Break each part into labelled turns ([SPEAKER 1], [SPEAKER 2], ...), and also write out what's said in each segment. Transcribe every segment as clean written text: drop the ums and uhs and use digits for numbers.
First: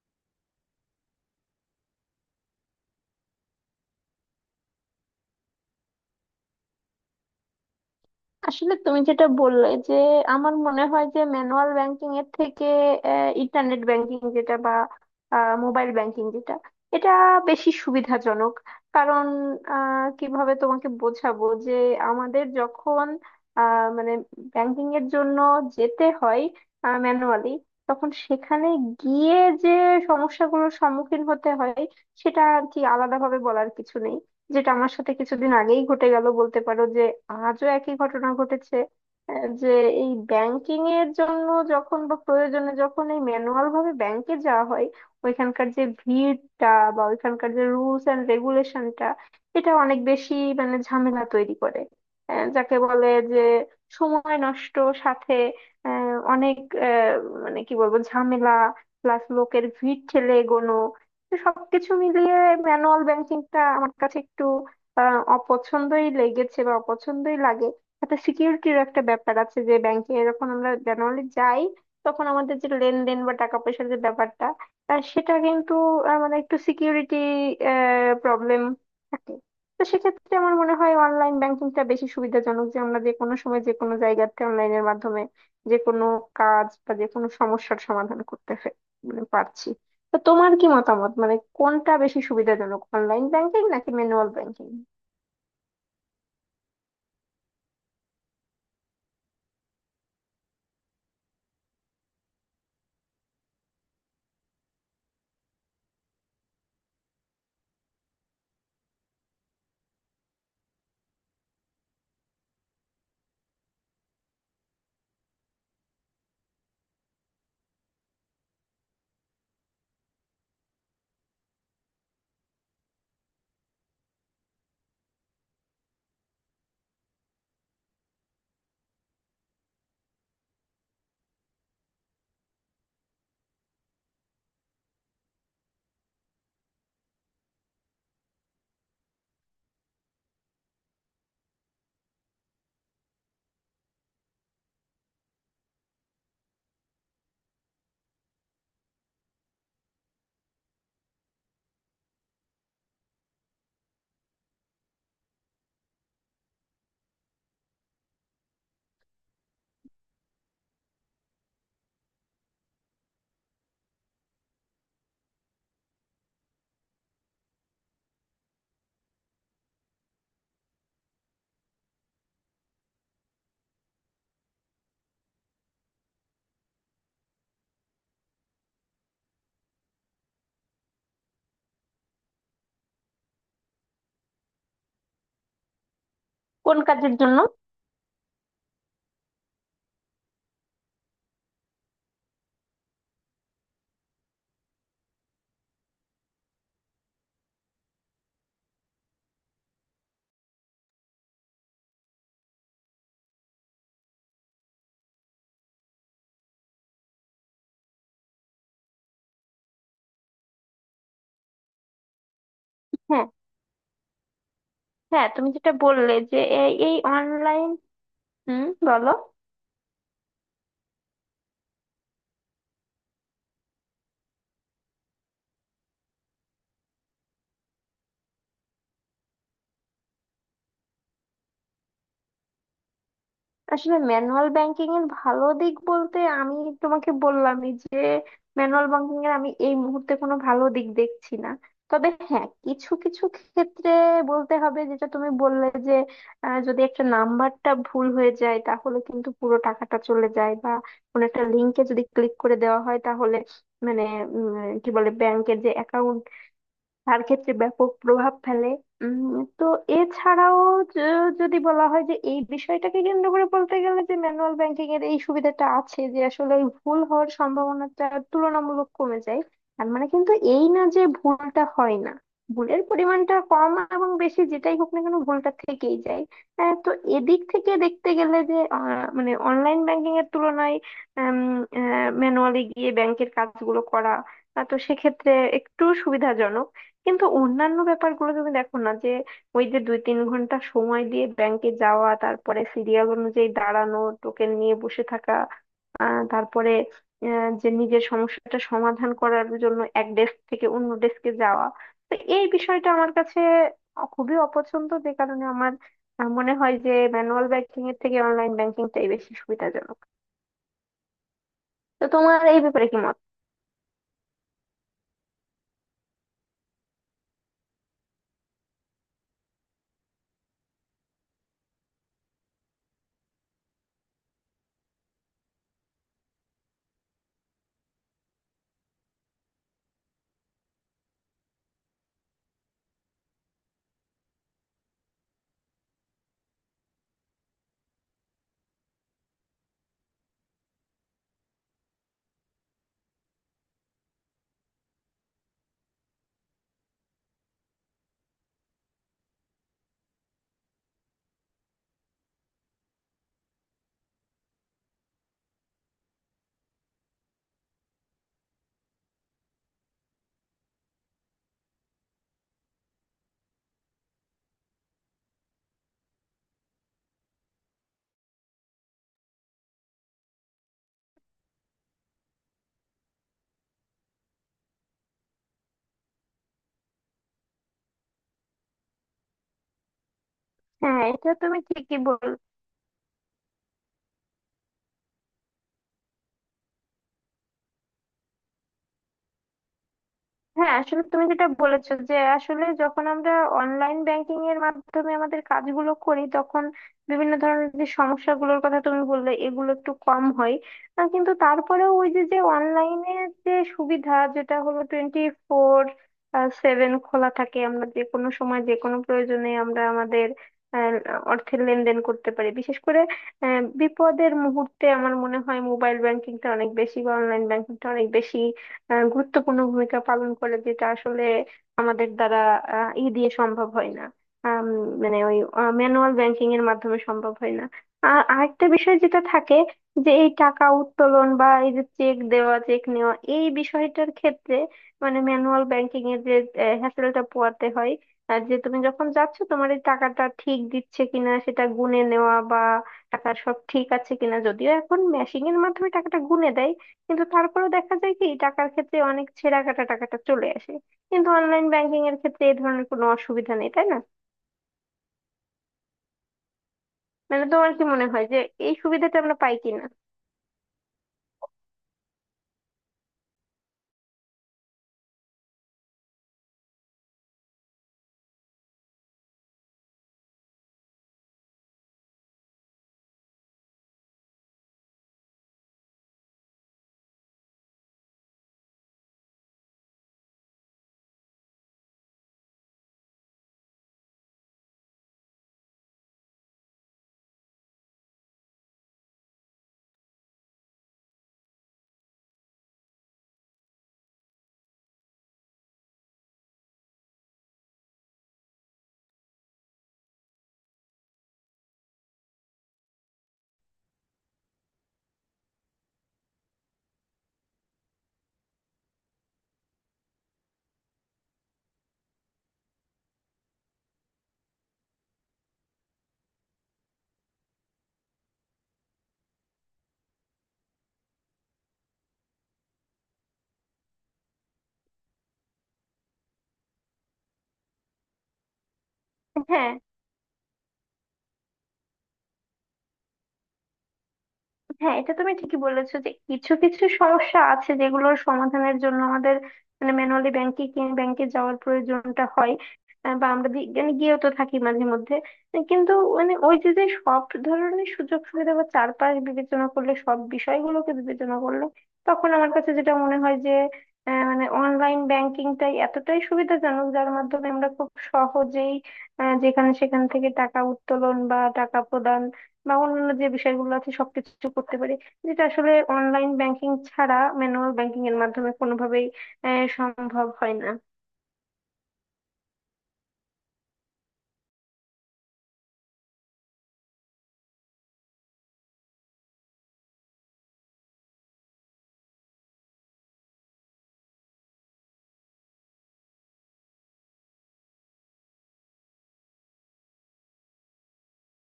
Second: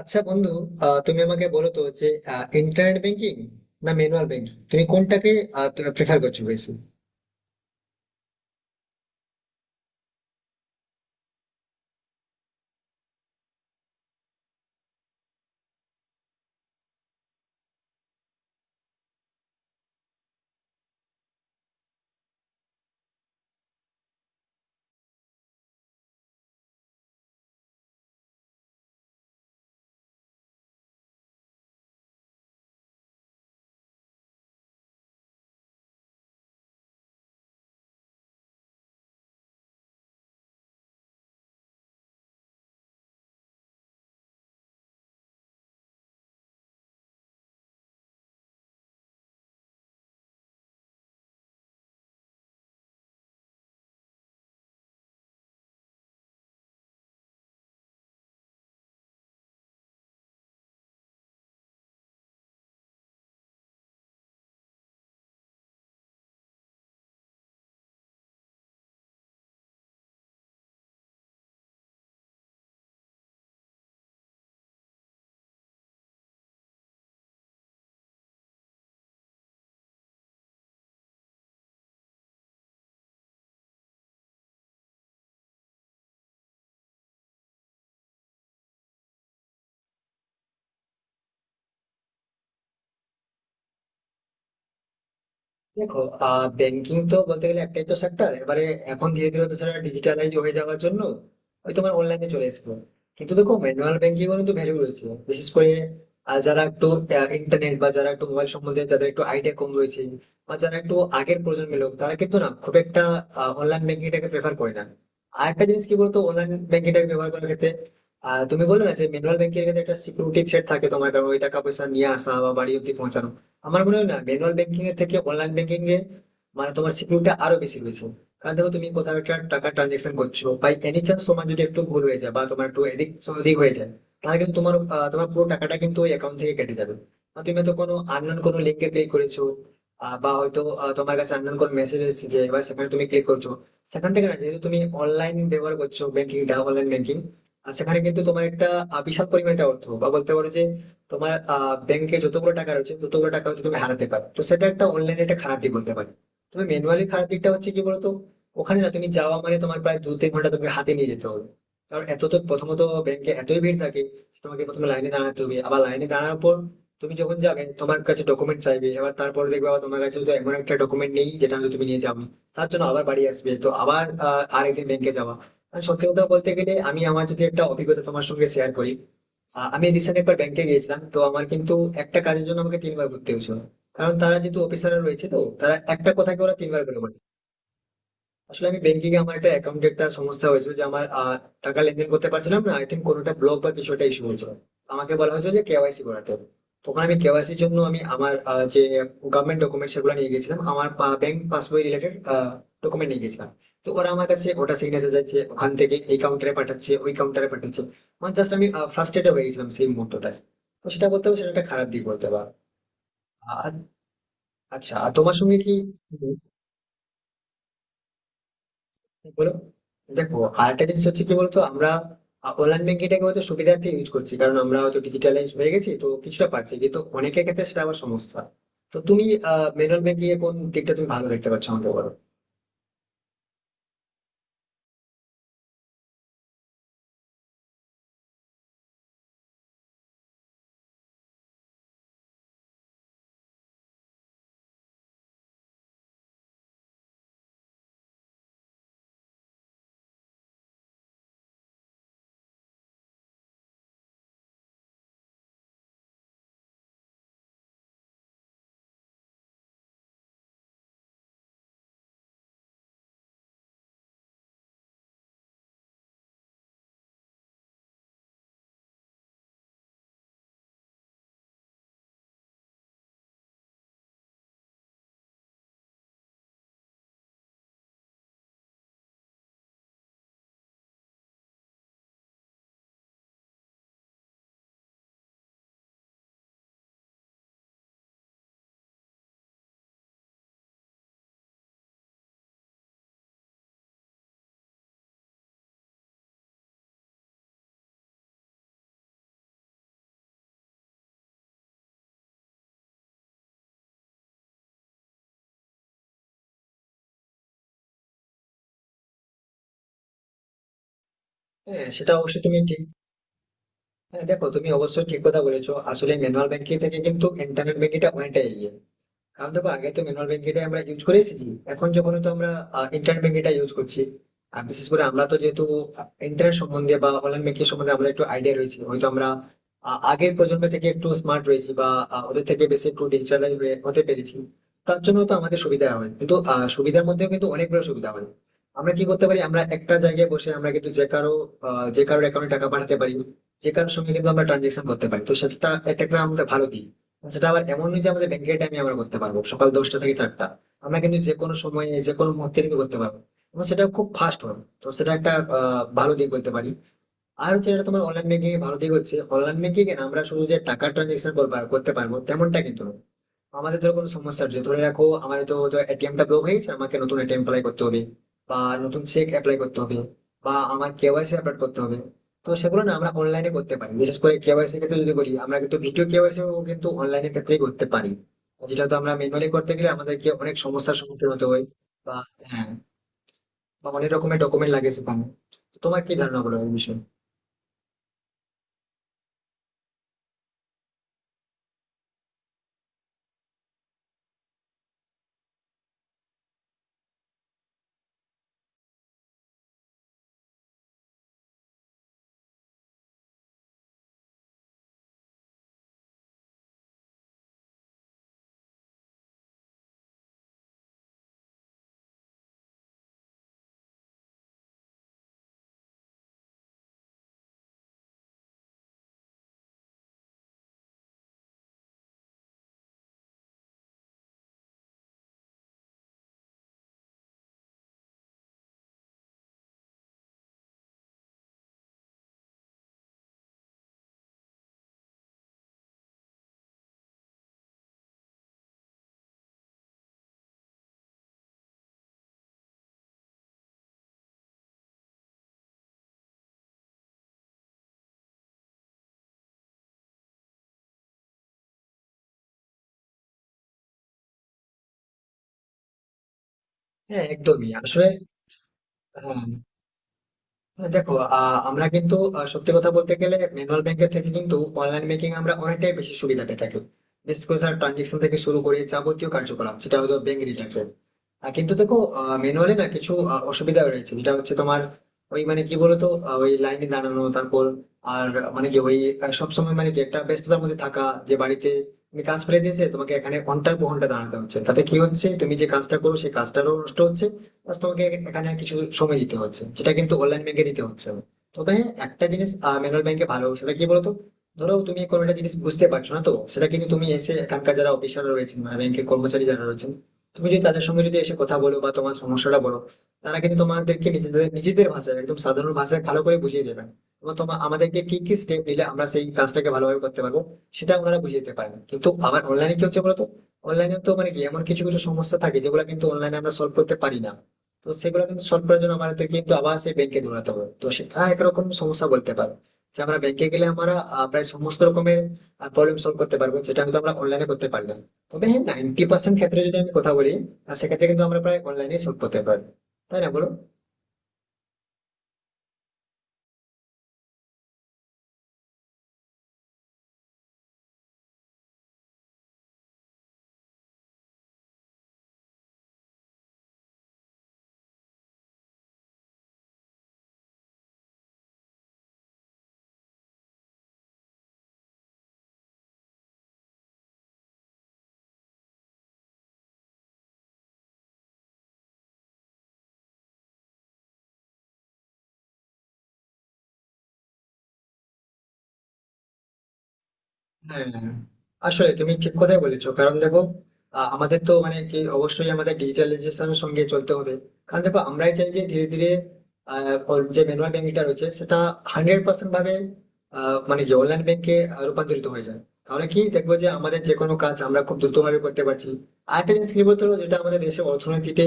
[SPEAKER 1] আচ্ছা বন্ধু, তুমি আমাকে বলো তো যে ইন্টারনেট ব্যাংকিং না ম্যানুয়াল ব্যাংকিং তুমি কোনটাকে প্রেফার করছো বেশি?
[SPEAKER 2] আসলে তুমি যেটা বললে যে আমার মনে হয় যে ম্যানুয়াল ব্যাংকিং এর থেকে ইন্টারনেট ব্যাংকিং যেটা বা মোবাইল ব্যাংকিং যেটা এটা বেশি সুবিধাজনক। কারণ কিভাবে তোমাকে বোঝাবো যে আমাদের যখন মানে ব্যাংকিং এর জন্য যেতে হয় ম্যানুয়ালি, তখন সেখানে গিয়ে যে সমস্যাগুলোর সম্মুখীন হতে হয় সেটা আর কি আলাদাভাবে বলার কিছু নেই। যেটা আমার সাথে কিছুদিন আগেই ঘটে গেল বলতে পারো, যে আজও একই ঘটনা ঘটেছে। যে এই ব্যাংকিং এর জন্য যখন বা প্রয়োজনে যখন এই ম্যানুয়াল ভাবে ব্যাংকে যাওয়া হয়, ওইখানকার যে ভিড়টা বা ওইখানকার যে রুলস এন্ড রেগুলেশনটা, এটা অনেক বেশি মানে ঝামেলা তৈরি করে। যাকে বলে যে সময় নষ্ট, সাথে অনেক আহ, মানে কি বলবো ঝামেলা প্লাস লোকের ভিড় ঠেলে এগোনো। তো সবকিছু মিলিয়ে ম্যানুয়াল ব্যাংকিংটা আমার কাছে একটু অপছন্দই লেগেছে বা অপছন্দই লাগে। একটা সিকিউরিটির একটা ব্যাপার আছে যে ব্যাংকে যখন আমরা ম্যানুয়ালি যাই, তখন আমাদের যে লেনদেন বা টাকা পয়সার যে ব্যাপারটা, সেটা কিন্তু মানে একটু সিকিউরিটি প্রবলেম থাকে। তো সেক্ষেত্রে আমার মনে হয় অনলাইন ব্যাংকিংটা বেশি সুবিধাজনক, যে আমরা যে কোনো সময় যে কোনো জায়গাতে অনলাইনের মাধ্যমে যে কোনো কাজ বা যে কোনো সমস্যার সমাধান করতে মানে পারছি। তো তোমার কি মতামত, মানে কোনটা বেশি সুবিধাজনক, অনলাইন ব্যাংকিং নাকি ম্যানুয়াল ব্যাংকিং?
[SPEAKER 1] দেখো, ব্যাংকিং তো বলতে গেলে একটাই তো সেক্টর এবারে। এখন ধীরে ধীরে তো সেটা ডিজিটালাইজ হয়ে যাওয়ার জন্য ওই তোমার অনলাইনে চলে এসেছে। কিন্তু দেখো, ম্যানুয়াল ব্যাংকিং এর কিন্তু ভ্যালু রয়েছে, বিশেষ করে যারা একটু ইন্টারনেট বা যারা একটু মোবাইল সম্বন্ধে যাদের একটু আইডিয়া কম রয়েছে, বা যারা একটু আগের প্রজন্মের লোক, তারা কিন্তু না খুব একটা অনলাইন ব্যাংকিংটাকে প্রেফার করে না। আর একটা জিনিস কি বলতো, অনলাইন ব্যাংকিংটাকে ব্যবহার করার ক্ষেত্রে তুমি বলো না যে ম্যানুয়াল ব্যাংকিং এর ক্ষেত্রে একটা সিকিউরিটি থ্রেট থাকে তোমার, কারণ ওই টাকা পয়সা নিয়ে আসা বা বাড়ি অব্দি পৌঁছানো। আমার মনে হয় না ম্যানুয়াল ব্যাংকিং এর থেকে অনলাইন ব্যাংকিং এ, মানে তোমার সিকিউরিটি আরো বেশি রয়েছে। কারণ দেখো, তুমি কোথাও একটা টাকা ট্রানজেকশন করছো বা এনি চান্স তোমার যদি একটু ভুল হয়ে যায় বা তোমার একটু এদিক ওদিক হয়ে যায়, তাহলে কিন্তু তোমার পুরো টাকাটা কিন্তু ওই অ্যাকাউন্ট থেকে কেটে যাবে। বা তুমি হয়তো কোনো আননোন কোনো লিঙ্কে ক্লিক করেছো, বা হয়তো তোমার কাছে আননোন কোনো মেসেজ এসেছে যে এবার সেখানে তুমি ক্লিক করছো। সেখান থেকে না, যেহেতু তুমি অনলাইন ব্যবহার করছো, ব্যাংকিংটা অনলাইন ব্যাংকিং। আর সেখানে কিন্তু তোমার একটা বিশাল পরিমাণে একটা অর্থ বা বলতে পারো যে তোমার ব্যাংকে যতগুলো টাকা রয়েছে ততগুলো টাকা হচ্ছে তুমি হারাতে পারো, তো সেটা একটা অনলাইনে একটা খারাপ দিক বলতে পারি। তুমি ম্যানুয়ালি খারাপ দিকটা হচ্ছে কি বলতো, ওখানে না তুমি যাওয়া মানে তোমার প্রায় দু তিন ঘন্টা তোমাকে হাতে নিয়ে যেতে হবে। কারণ এত তো প্রথমত ব্যাংকে এতই ভিড় থাকে যে তোমাকে প্রথমে লাইনে দাঁড়াতে হবে। আবার লাইনে দাঁড়ানোর পর তুমি যখন যাবে তোমার কাছে ডকুমেন্ট চাইবে, এবার তারপরে দেখবে আবার তোমার কাছে তো এমন একটা ডকুমেন্ট নেই যেটা হয়তো তুমি নিয়ে যাবে, তার জন্য আবার বাড়ি আসবে, তো আবার আরেকদিন ব্যাংকে যাওয়া। মানে সত্যি কথা বলতে গেলে আমার যদি একটা অভিজ্ঞতা তোমার সঙ্গে শেয়ার করি, আমি রিসেন্ট একবার ব্যাংকে গিয়েছিলাম, তো আমার কিন্তু একটা কাজের জন্য আমাকে তিনবার ঘুরতে হয়েছিল। কারণ তারা যেহেতু অফিসাররা রয়েছে, তো তারা একটা কথাকে ওরা
[SPEAKER 2] কোন
[SPEAKER 1] তিনবার করে
[SPEAKER 2] কাজের
[SPEAKER 1] বলে।
[SPEAKER 2] জন্য?
[SPEAKER 1] আসলে আমি ব্যাংকিং এ আমার একটা অ্যাকাউন্টে একটা সমস্যা হয়েছিল যে আমার টাকা লেনদেন করতে পারছিলাম না। আই থিঙ্ক কোনোটা ব্লক বা কিছু একটা ইস্যু হয়েছিল। আমাকে বলা হয়েছিল যে কেওয়াইসি করাতে হবে। তখন আমি কেওয়াইসির জন্য আমার যে গভর্নমেন্ট ডকুমেন্ট সেগুলো নিয়ে গেছিলাম, আমার ব্যাংক পাসবই রিলেটেড ডকুমেন্ট নিয়ে গেছিলাম। তো ওরা আমার কাছে ওটা সিগনেচার যাচ্ছে, ওখান থেকে এই কাউন্টারে পাঠাচ্ছে, ওই কাউন্টারে পাঠাচ্ছে, মানে জাস্ট আমি ফ্রাস্ট্রেটেড হয়ে গেছিলাম সেই মুহূর্তটায়। তো সেটা বলতে হবে, সেটা একটা খারাপ দিক বলতে পারো।
[SPEAKER 2] হ্যাঁ।
[SPEAKER 1] আর- আচ্ছা, আর
[SPEAKER 2] হ্যাঁ,
[SPEAKER 1] তোমার
[SPEAKER 2] তুমি
[SPEAKER 1] সঙ্গে
[SPEAKER 2] যেটা
[SPEAKER 1] কি?
[SPEAKER 2] বললে যে এই অনলাইন। হুম, বলো।
[SPEAKER 1] বলো। দেখো, আরেকটা জিনিস হচ্ছে কি বলতো, আমরা অনলাইন ব্যাংকিংটাকে হয়তো সুবিধার্থে ইউজ করছি, কারণ আমরা হয়তো ডিজিটালাইজ হয়ে গেছি তো কিছুটা পারছি, কিন্তু অনেকের ক্ষেত্রে সেটা আবার সমস্যা। তো তুমি ম্যানুয়াল ব্যাংকিং এ কোন দিকটা তুমি ভালো দেখতে পাচ্ছ আমাকে বলো।
[SPEAKER 2] আসলে ম্যানুয়াল ব্যাংকিং এর ভালো দিক বলতে আমি তোমাকে বললামই যে ম্যানুয়াল ব্যাংকিং এর আমি এই মুহূর্তে কোনো ভালো দিক দেখছি না। তবে হ্যাঁ কিছু কিছু ক্ষেত্রে বলতে হবে, যেটা তুমি বললে যে যদি একটা নাম্বারটা ভুল হয়ে যায় তাহলে কিন্তু পুরো টাকাটা চলে যায়, বা কোনো একটা লিংকে যদি ক্লিক করে দেওয়া হয় তাহলে মানে উম, কি বলে ব্যাংকের যে অ্যাকাউন্ট, তার ক্ষেত্রে ব্যাপক প্রভাব ফেলে। তো এছাড়াও যদি বলা হয় যে এই বিষয়টাকে কেন্দ্র করে বলতে গেলে যে ম্যানুয়াল ব্যাংকিং এর এই সুবিধাটা আছে যে আসলে ওই ভুল হওয়ার সম্ভাবনাটা তুলনামূলক কমে যায়। তার মানে কিন্তু এই না যে ভুলটা হয় না, ভুলের পরিমাণটা কম এবং বেশি যেটাই হোক না কেন ভুলটা থেকেই যায়। তো এদিক থেকে দেখতে গেলে যে মানে অনলাইন ব্যাংকিং এর তুলনায় ম্যানুয়ালি গিয়ে ব্যাংকের কাজগুলো করা, তো সেক্ষেত্রে একটু সুবিধাজনক। কিন্তু অন্যান্য ব্যাপারগুলো তুমি দেখো না, যে ওই যে 2-3 ঘন্টা সময় দিয়ে ব্যাংকে যাওয়া, তারপরে সিরিয়াল অনুযায়ী দাঁড়ানো, টোকেন নিয়ে বসে থাকা, তারপরে যে নিজের সমস্যাটা সমাধান করার জন্য এক ডেস্ক থেকে অন্য ডেস্কে যাওয়া। তো এই বিষয়টা আমার কাছে খুবই অপছন্দ, যে কারণে আমার মনে হয় যে ম্যানুয়াল ব্যাংকিং এর থেকে অনলাইন ব্যাংকিংটাই বেশি সুবিধাজনক।
[SPEAKER 1] হ্যাঁ,
[SPEAKER 2] তো
[SPEAKER 1] সেটা
[SPEAKER 2] তোমার
[SPEAKER 1] অবশ্যই তুমি
[SPEAKER 2] এই
[SPEAKER 1] ঠিক।
[SPEAKER 2] ব্যাপারে কি মত?
[SPEAKER 1] হ্যাঁ দেখো, তুমি অবশ্যই ঠিক কথা বলেছো। আসলে ম্যানুয়াল ব্যাংকিং থেকে কিন্তু ইন্টারনেট ব্যাংকিংটা অনেকটা এগিয়ে। কারণ দেখো, আগে তো ম্যানুয়াল ব্যাংকিংটাই আমরা ইউজ করে এসেছি, এখন যখন তো আমরা ইন্টারনেট ব্যাংকিংটা ইউজ করছি। আর বিশেষ করে আমরা তো যেহেতু ইন্টারনেট সম্বন্ধে বা অনলাইন ব্যাংকিং সম্বন্ধে আমাদের একটু আইডিয়া রয়েছে, হয়তো আমরা আগের প্রজন্ম থেকে একটু স্মার্ট রয়েছি বা ওদের থেকে বেশি একটু ডিজিটাল হতে পেরেছি। তার জন্য তো আমাদের সুবিধা হয়, কিন্তু সুবিধার মধ্যেও কিন্তু অনেকগুলো সুবিধা হয়। আমরা কি করতে পারি, আমরা একটা জায়গায় বসে আমরা কিন্তু যে কারোর অ্যাকাউন্টে টাকা পাঠাতে পারি, যে কারোর সঙ্গে কিন্তু আমরা ট্রানজেকশন করতে পারি, তো সেটা এটা একটা আমাদের ভালো দিক। সেটা আবার এমন নয় যে আমাদের ব্যাংকের টাইমে আমরা করতে পারবো সকাল দশটা থেকে চারটা। আমরা কিন্তু যে কোনো সময়ে যে কোনো মুহূর্তে কিন্তু করতে পারবো, এবং সেটা খুব ফাস্ট হবে, তো সেটা একটা ভালো দিক বলতে পারি। আর হচ্ছে, এটা তোমার অনলাইন ব্যাংকিং এর ভালো দিক হচ্ছে, অনলাইন ব্যাংকিং এ না আমরা শুধু যে টাকা ট্রানজেকশন করতে পারবো তেমনটা কিন্তু না। আমাদের ধরো কোনো সমস্যা হচ্ছে, ধরে রাখো আমার তো এটিএম টা ব্লক হয়ে গেছে, আমাকে নতুন এটিএম অ্যাপ্লাই করতে হবে, বা নতুন চেক অ্যাপ্লাই করতে হবে, বা আমার কেওয়াইসি আপডেট করতে হবে। তো সেগুলো না আমরা অনলাইনে করতে পারি, বিশেষ করে কেওয়াইসি ক্ষেত্রে যদি করি, আমরা কিন্তু ভিডিও কেওয়াইসি কিন্তু অনলাইনের ক্ষেত্রেই করতে পারি, যেটা তো আমরা ম্যানুয়ালি করতে গেলে আমাদেরকে অনেক সমস্যার
[SPEAKER 2] হ্যাঁ,
[SPEAKER 1] সম্মুখীন
[SPEAKER 2] এটা
[SPEAKER 1] হতে
[SPEAKER 2] তুমি
[SPEAKER 1] হয়।
[SPEAKER 2] ঠিকই
[SPEAKER 1] বা,
[SPEAKER 2] বল।
[SPEAKER 1] হ্যাঁ, বা অনেক রকমের ডকুমেন্ট লাগে সেখানে। তো তোমার কি ধারণা বলো এই বিষয়ে?
[SPEAKER 2] হ্যাঁ, আসলে তুমি যেটা বলেছো যে আসলে যখন আমরা অনলাইন ব্যাংকিং এর মাধ্যমে আমাদের কাজগুলো করি তখন বিভিন্ন ধরনের যে সমস্যাগুলোর কথা তুমি বললে এগুলো একটু কম হয়। কিন্তু তারপরেও ওই যে যে অনলাইনে যে সুবিধা, যেটা হলো 24/7 খোলা থাকে, আমরা যে কোনো সময় যে কোনো প্রয়োজনে আমরা আমাদের আহ, অর্থের লেনদেন করতে পারি। বিশেষ করে বিপদের মুহূর্তে আমার মনে হয় মোবাইল ব্যাংকিংটা অনেক বেশি বা অনলাইন ব্যাংকিংটা অনেক বেশি গুরুত্বপূর্ণ ভূমিকা পালন করে, যেটা আসলে আমাদের দ্বারা ই দিয়ে সম্ভব হয় না। আম, মানে ওই ম্যানুয়াল ব্যাংকিং এর মাধ্যমে সম্ভব হয় না। আর আরেকটা বিষয় যেটা থাকে, যে এই টাকা উত্তোলন বা এই যে চেক দেওয়া চেক নেওয়া এই বিষয়টার ক্ষেত্রে মানে ম্যানুয়াল ব্যাংকিং এর যে হ্যাসেলটা পোয়াতে হয়। আর যে তুমি যখন যাচ্ছ, তোমার এই টাকাটা ঠিক দিচ্ছে কিনা সেটা গুনে নেওয়া বা টাকা সব ঠিক আছে কিনা, যদিও এখন মেশিনের মাধ্যমে টাকাটা গুনে দেয় কিন্তু তারপরেও দেখা যায় কি টাকার ক্ষেত্রে অনেক ছেঁড়া কাটা টাকাটা চলে আসে। কিন্তু অনলাইন ব্যাংকিং এর ক্ষেত্রে এই ধরনের কোনো অসুবিধা নেই, তাই না?
[SPEAKER 1] হ্যাঁ
[SPEAKER 2] মানে
[SPEAKER 1] একদমই
[SPEAKER 2] তোমার কি
[SPEAKER 1] আসলে।
[SPEAKER 2] মনে হয় যে এই সুবিধাটা আমরা
[SPEAKER 1] হ্যাঁ
[SPEAKER 2] পাই কিনা?
[SPEAKER 1] দেখো, আমরা কিন্তু সত্যি কথা বলতে গেলে ম্যানুয়াল ব্যাংকের থেকে কিন্তু অনলাইন ব্যাংকিং আমরা অনেকটাই বেশি সুবিধা পেয়ে থাকি। বিশেষ করে ট্রানজেকশন থেকে শুরু করে যাবতীয় কার্যকলাপ যেটা হয়তো ব্যাংক রিলেটেড। কিন্তু দেখো, ম্যানুয়ালি না কিছু অসুবিধা রয়েছে, যেটা হচ্ছে তোমার ওই মানে কি বলতো, ওই লাইনে দাঁড়ানো, তারপর আর মানে কি ওই সবসময় মানে কি একটা ব্যস্ততার মধ্যে থাকা, যে বাড়িতে তুমি কাজ ফেলে দিয়েছে তোমাকে এখানে ঘন্টার পর ঘন্টা দাঁড়াতে হচ্ছে, তাতে কি হচ্ছে তুমি যে কাজটা করো সেই কাজটারও নষ্ট হচ্ছে, বাস তোমাকে এখানে কিছু সময় দিতে হচ্ছে, যেটা কিন্তু অনলাইন ব্যাংকে দিতে হচ্ছে না। তবে হ্যাঁ, একটা জিনিস ম্যানুয়াল ব্যাংকে ভালো, সেটা কি বলতো, ধরো তুমি কোনো একটা জিনিস বুঝতে পারছো না, তো সেটা কিন্তু তুমি এসে এখানকার যারা অফিসার রয়েছেন, মানে ব্যাংকের কর্মচারী যারা রয়েছেন, তুমি যদি তাদের সঙ্গে যদি এসে কথা বলো বা তোমার সমস্যাটা বলো, তারা কিন্তু তোমাদেরকে নিজেদের নিজেদের ভাষায়, একদম সাধারণ ভাষায় ভালো করে বুঝিয়ে দেবেন। এবং তোমার আমাদেরকে কি কি স্টেপ নিলে আমরা সেই কাজটাকে ভালোভাবে করতে পারবো, সেটা ওনারা বুঝিয়ে দিতে পারেন। কিন্তু আবার অনলাইনে কি হচ্ছে বলতো, অনলাইনে তো মানে কি এমন কিছু কিছু সমস্যা থাকে যেগুলো কিন্তু অনলাইনে আমরা সলভ করতে পারি না। তো সেগুলো কিন্তু সলভ করার জন্য আমাদের কিন্তু আবার সেই ব্যাংকে দৌড়াতে হবে, তো সেটা একরকম সমস্যা বলতে পারো, যে আমরা ব্যাংকে গেলে আমরা প্রায় সমস্ত রকমের প্রবলেম সলভ করতে পারবো, যেটা হয়তো আমরা অনলাইনে করতে পারলাম। তবে হ্যাঁ, 90% ক্ষেত্রে
[SPEAKER 2] হ্যাঁ।
[SPEAKER 1] যদি আমি কথা বলি, সেক্ষেত্রে কিন্তু আমরা প্রায় অনলাইনে সলভ করতে পারবো। তাই না বলো?
[SPEAKER 2] হ্যাঁ, এটা তুমি ঠিকই বলেছো যে কিছু কিছু সমস্যা আছে যেগুলোর সমাধানের জন্য আমাদের মানে ম্যানুয়ালি ব্যাংকে ব্যাংকে যাওয়ার প্রয়োজনটা হয়। বা আমরা মানে গিয়েও তো থাকি মাঝে মধ্যে। কিন্তু মানে ওই যে যে সব ধরনের সুযোগ সুবিধা বা চারপাশ বিবেচনা করলে সব বিষয়গুলোকে বিবেচনা করলে, তখন আমার কাছে যেটা মনে হয় যে মানে অনলাইন ব্যাংকিংটাই এতটাই সুবিধাজনক, যার মাধ্যমে আমরা খুব সহজেই যেখানে সেখান থেকে টাকা উত্তোলন বা টাকা প্রদান বা অন্যান্য যে বিষয়গুলো আছে সবকিছু করতে পারি, যেটা আসলে অনলাইন ব্যাংকিং ছাড়া ম্যানুয়াল ব্যাংকিং এর মাধ্যমে কোনোভাবেই সম্ভব হয় না।
[SPEAKER 1] হ্যাঁ আসলে তুমি ঠিক কথাই বলেছো। কারণ দেখো, আমাদের তো মানে কি অবশ্যই আমাদের ডিজিটালাইজেশনের সঙ্গে চলতে হবে। কারণ দেখো, আমরাই চাই যে ধীরে ধীরে ওর যে ম্যানুয়াল ব্যাংকিংটা রয়েছে সেটা 100% ভাবে মানে কি অনলাইন ব্যাংকে রূপান্তরিত হয়ে যায়। তাহলে কি দেখবো যে আমাদের যে কোনো কাজ আমরা খুব দ্রুত ভাবে করতে পারছি। আর একটা জিনিস কি বলতো, যেটা আমাদের দেশের অর্থনীতিতে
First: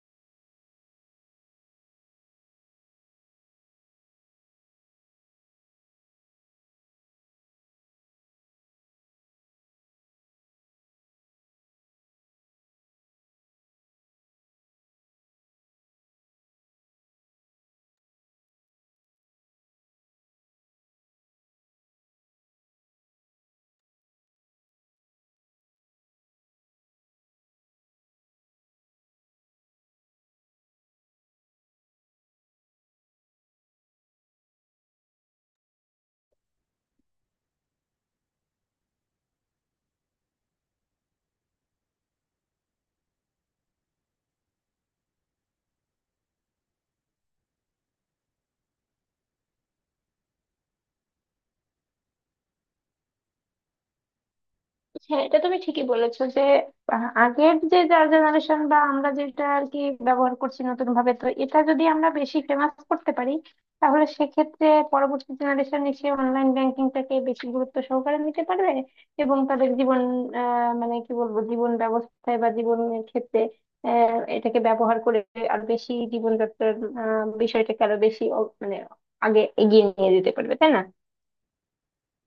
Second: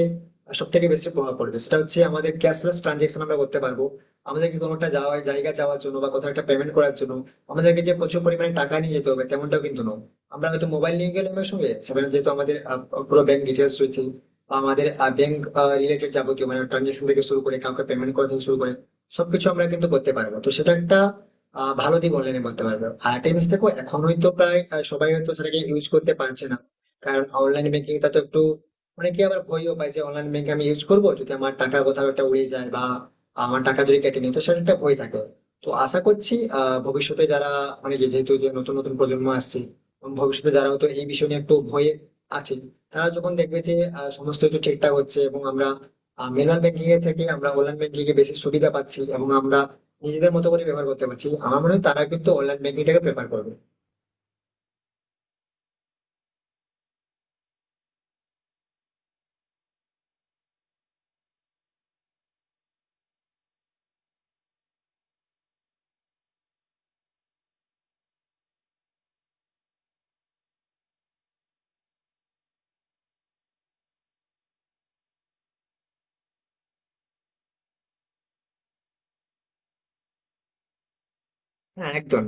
[SPEAKER 1] সব থেকে বেশি প্রভাব পড়বে সেটা হচ্ছে আমাদের ক্যাশলেস ট্রানজেকশন আমরা করতে পারবো। আমাদেরকে কোনো একটা যাওয়া জায়গা যাওয়ার জন্য বা কোথাও একটা পেমেন্ট করার জন্য আমাদেরকে যে প্রচুর পরিমাণে টাকা নিয়ে যেতে হবে তেমনটাও কিন্তু নয়। আমরা হয়তো মোবাইল নিয়ে গেলাম, এর সঙ্গে সেখানে যেহেতু আমাদের পুরো ব্যাংক ডিটেলস রয়েছে বা আমাদের ব্যাংক রিলেটেড যাবতীয়, মানে ট্রানজেকশন থেকে শুরু করে কাউকে পেমেন্ট করা থেকে শুরু করে সবকিছু আমরা কিন্তু করতে পারবো, তো সেটা একটা ভালো দিক অনলাইনে বলতে পারবো। আর টেনিস দেখো, এখন হয়তো প্রায় সবাই হয়তো সেটাকে ইউজ করতে পারছে না। কারণ অনলাইন ব্যাংকিংটা তো একটু, অনেকে আবার ভয়ও পায় যে অনলাইন ব্যাংক আমি ইউজ করবো যদি আমার টাকা কোথাও একটা উড়ে যায় বা আমার টাকা যদি কেটে নিই, তো সেটা একটা ভয় থাকে। তো আশা করছি ভবিষ্যতে যারা, মানে যেহেতু যে নতুন নতুন প্রজন্ম আসছে এবং ভবিষ্যতে যারা হয়তো এই বিষয় নিয়ে একটু ভয়ে আছে, তারা যখন দেখবে যে সমস্ত কিছু ঠিকঠাক হচ্ছে এবং আমরা ম্যানুয়াল ব্যাংকিং এর থেকে আমরা অনলাইন ব্যাংকিং এ বেশি সুবিধা পাচ্ছি এবং আমরা নিজেদের মতো করে ব্যবহার করতে পারছি, আমার মনে হয় তারা কিন্তু অনলাইন ব্যাংকিং টাকে প্রেফার করবে।
[SPEAKER 2] হ্যাঁ, এটা তুমি ঠিকই বলেছো যে আগের যে যার জেনারেশন বা আমরা যেটা আর কি ব্যবহার করছি নতুন ভাবে, তো এটা যদি আমরা বেশি ফেমাস করতে পারি তাহলে সেক্ষেত্রে পরবর্তী জেনারেশন এসে অনলাইন ব্যাংকিংটাকে বেশি গুরুত্ব সহকারে নিতে পারবে এবং তাদের জীবন, মানে কি বলবো জীবন ব্যবস্থায় বা জীবনের ক্ষেত্রে এটাকে ব্যবহার করে আরো বেশি জীবনযাত্রার বিষয়টাকে আরো বেশি মানে আগে এগিয়ে নিয়ে যেতে পারবে, তাই না?
[SPEAKER 1] হ্যাঁ, একদম।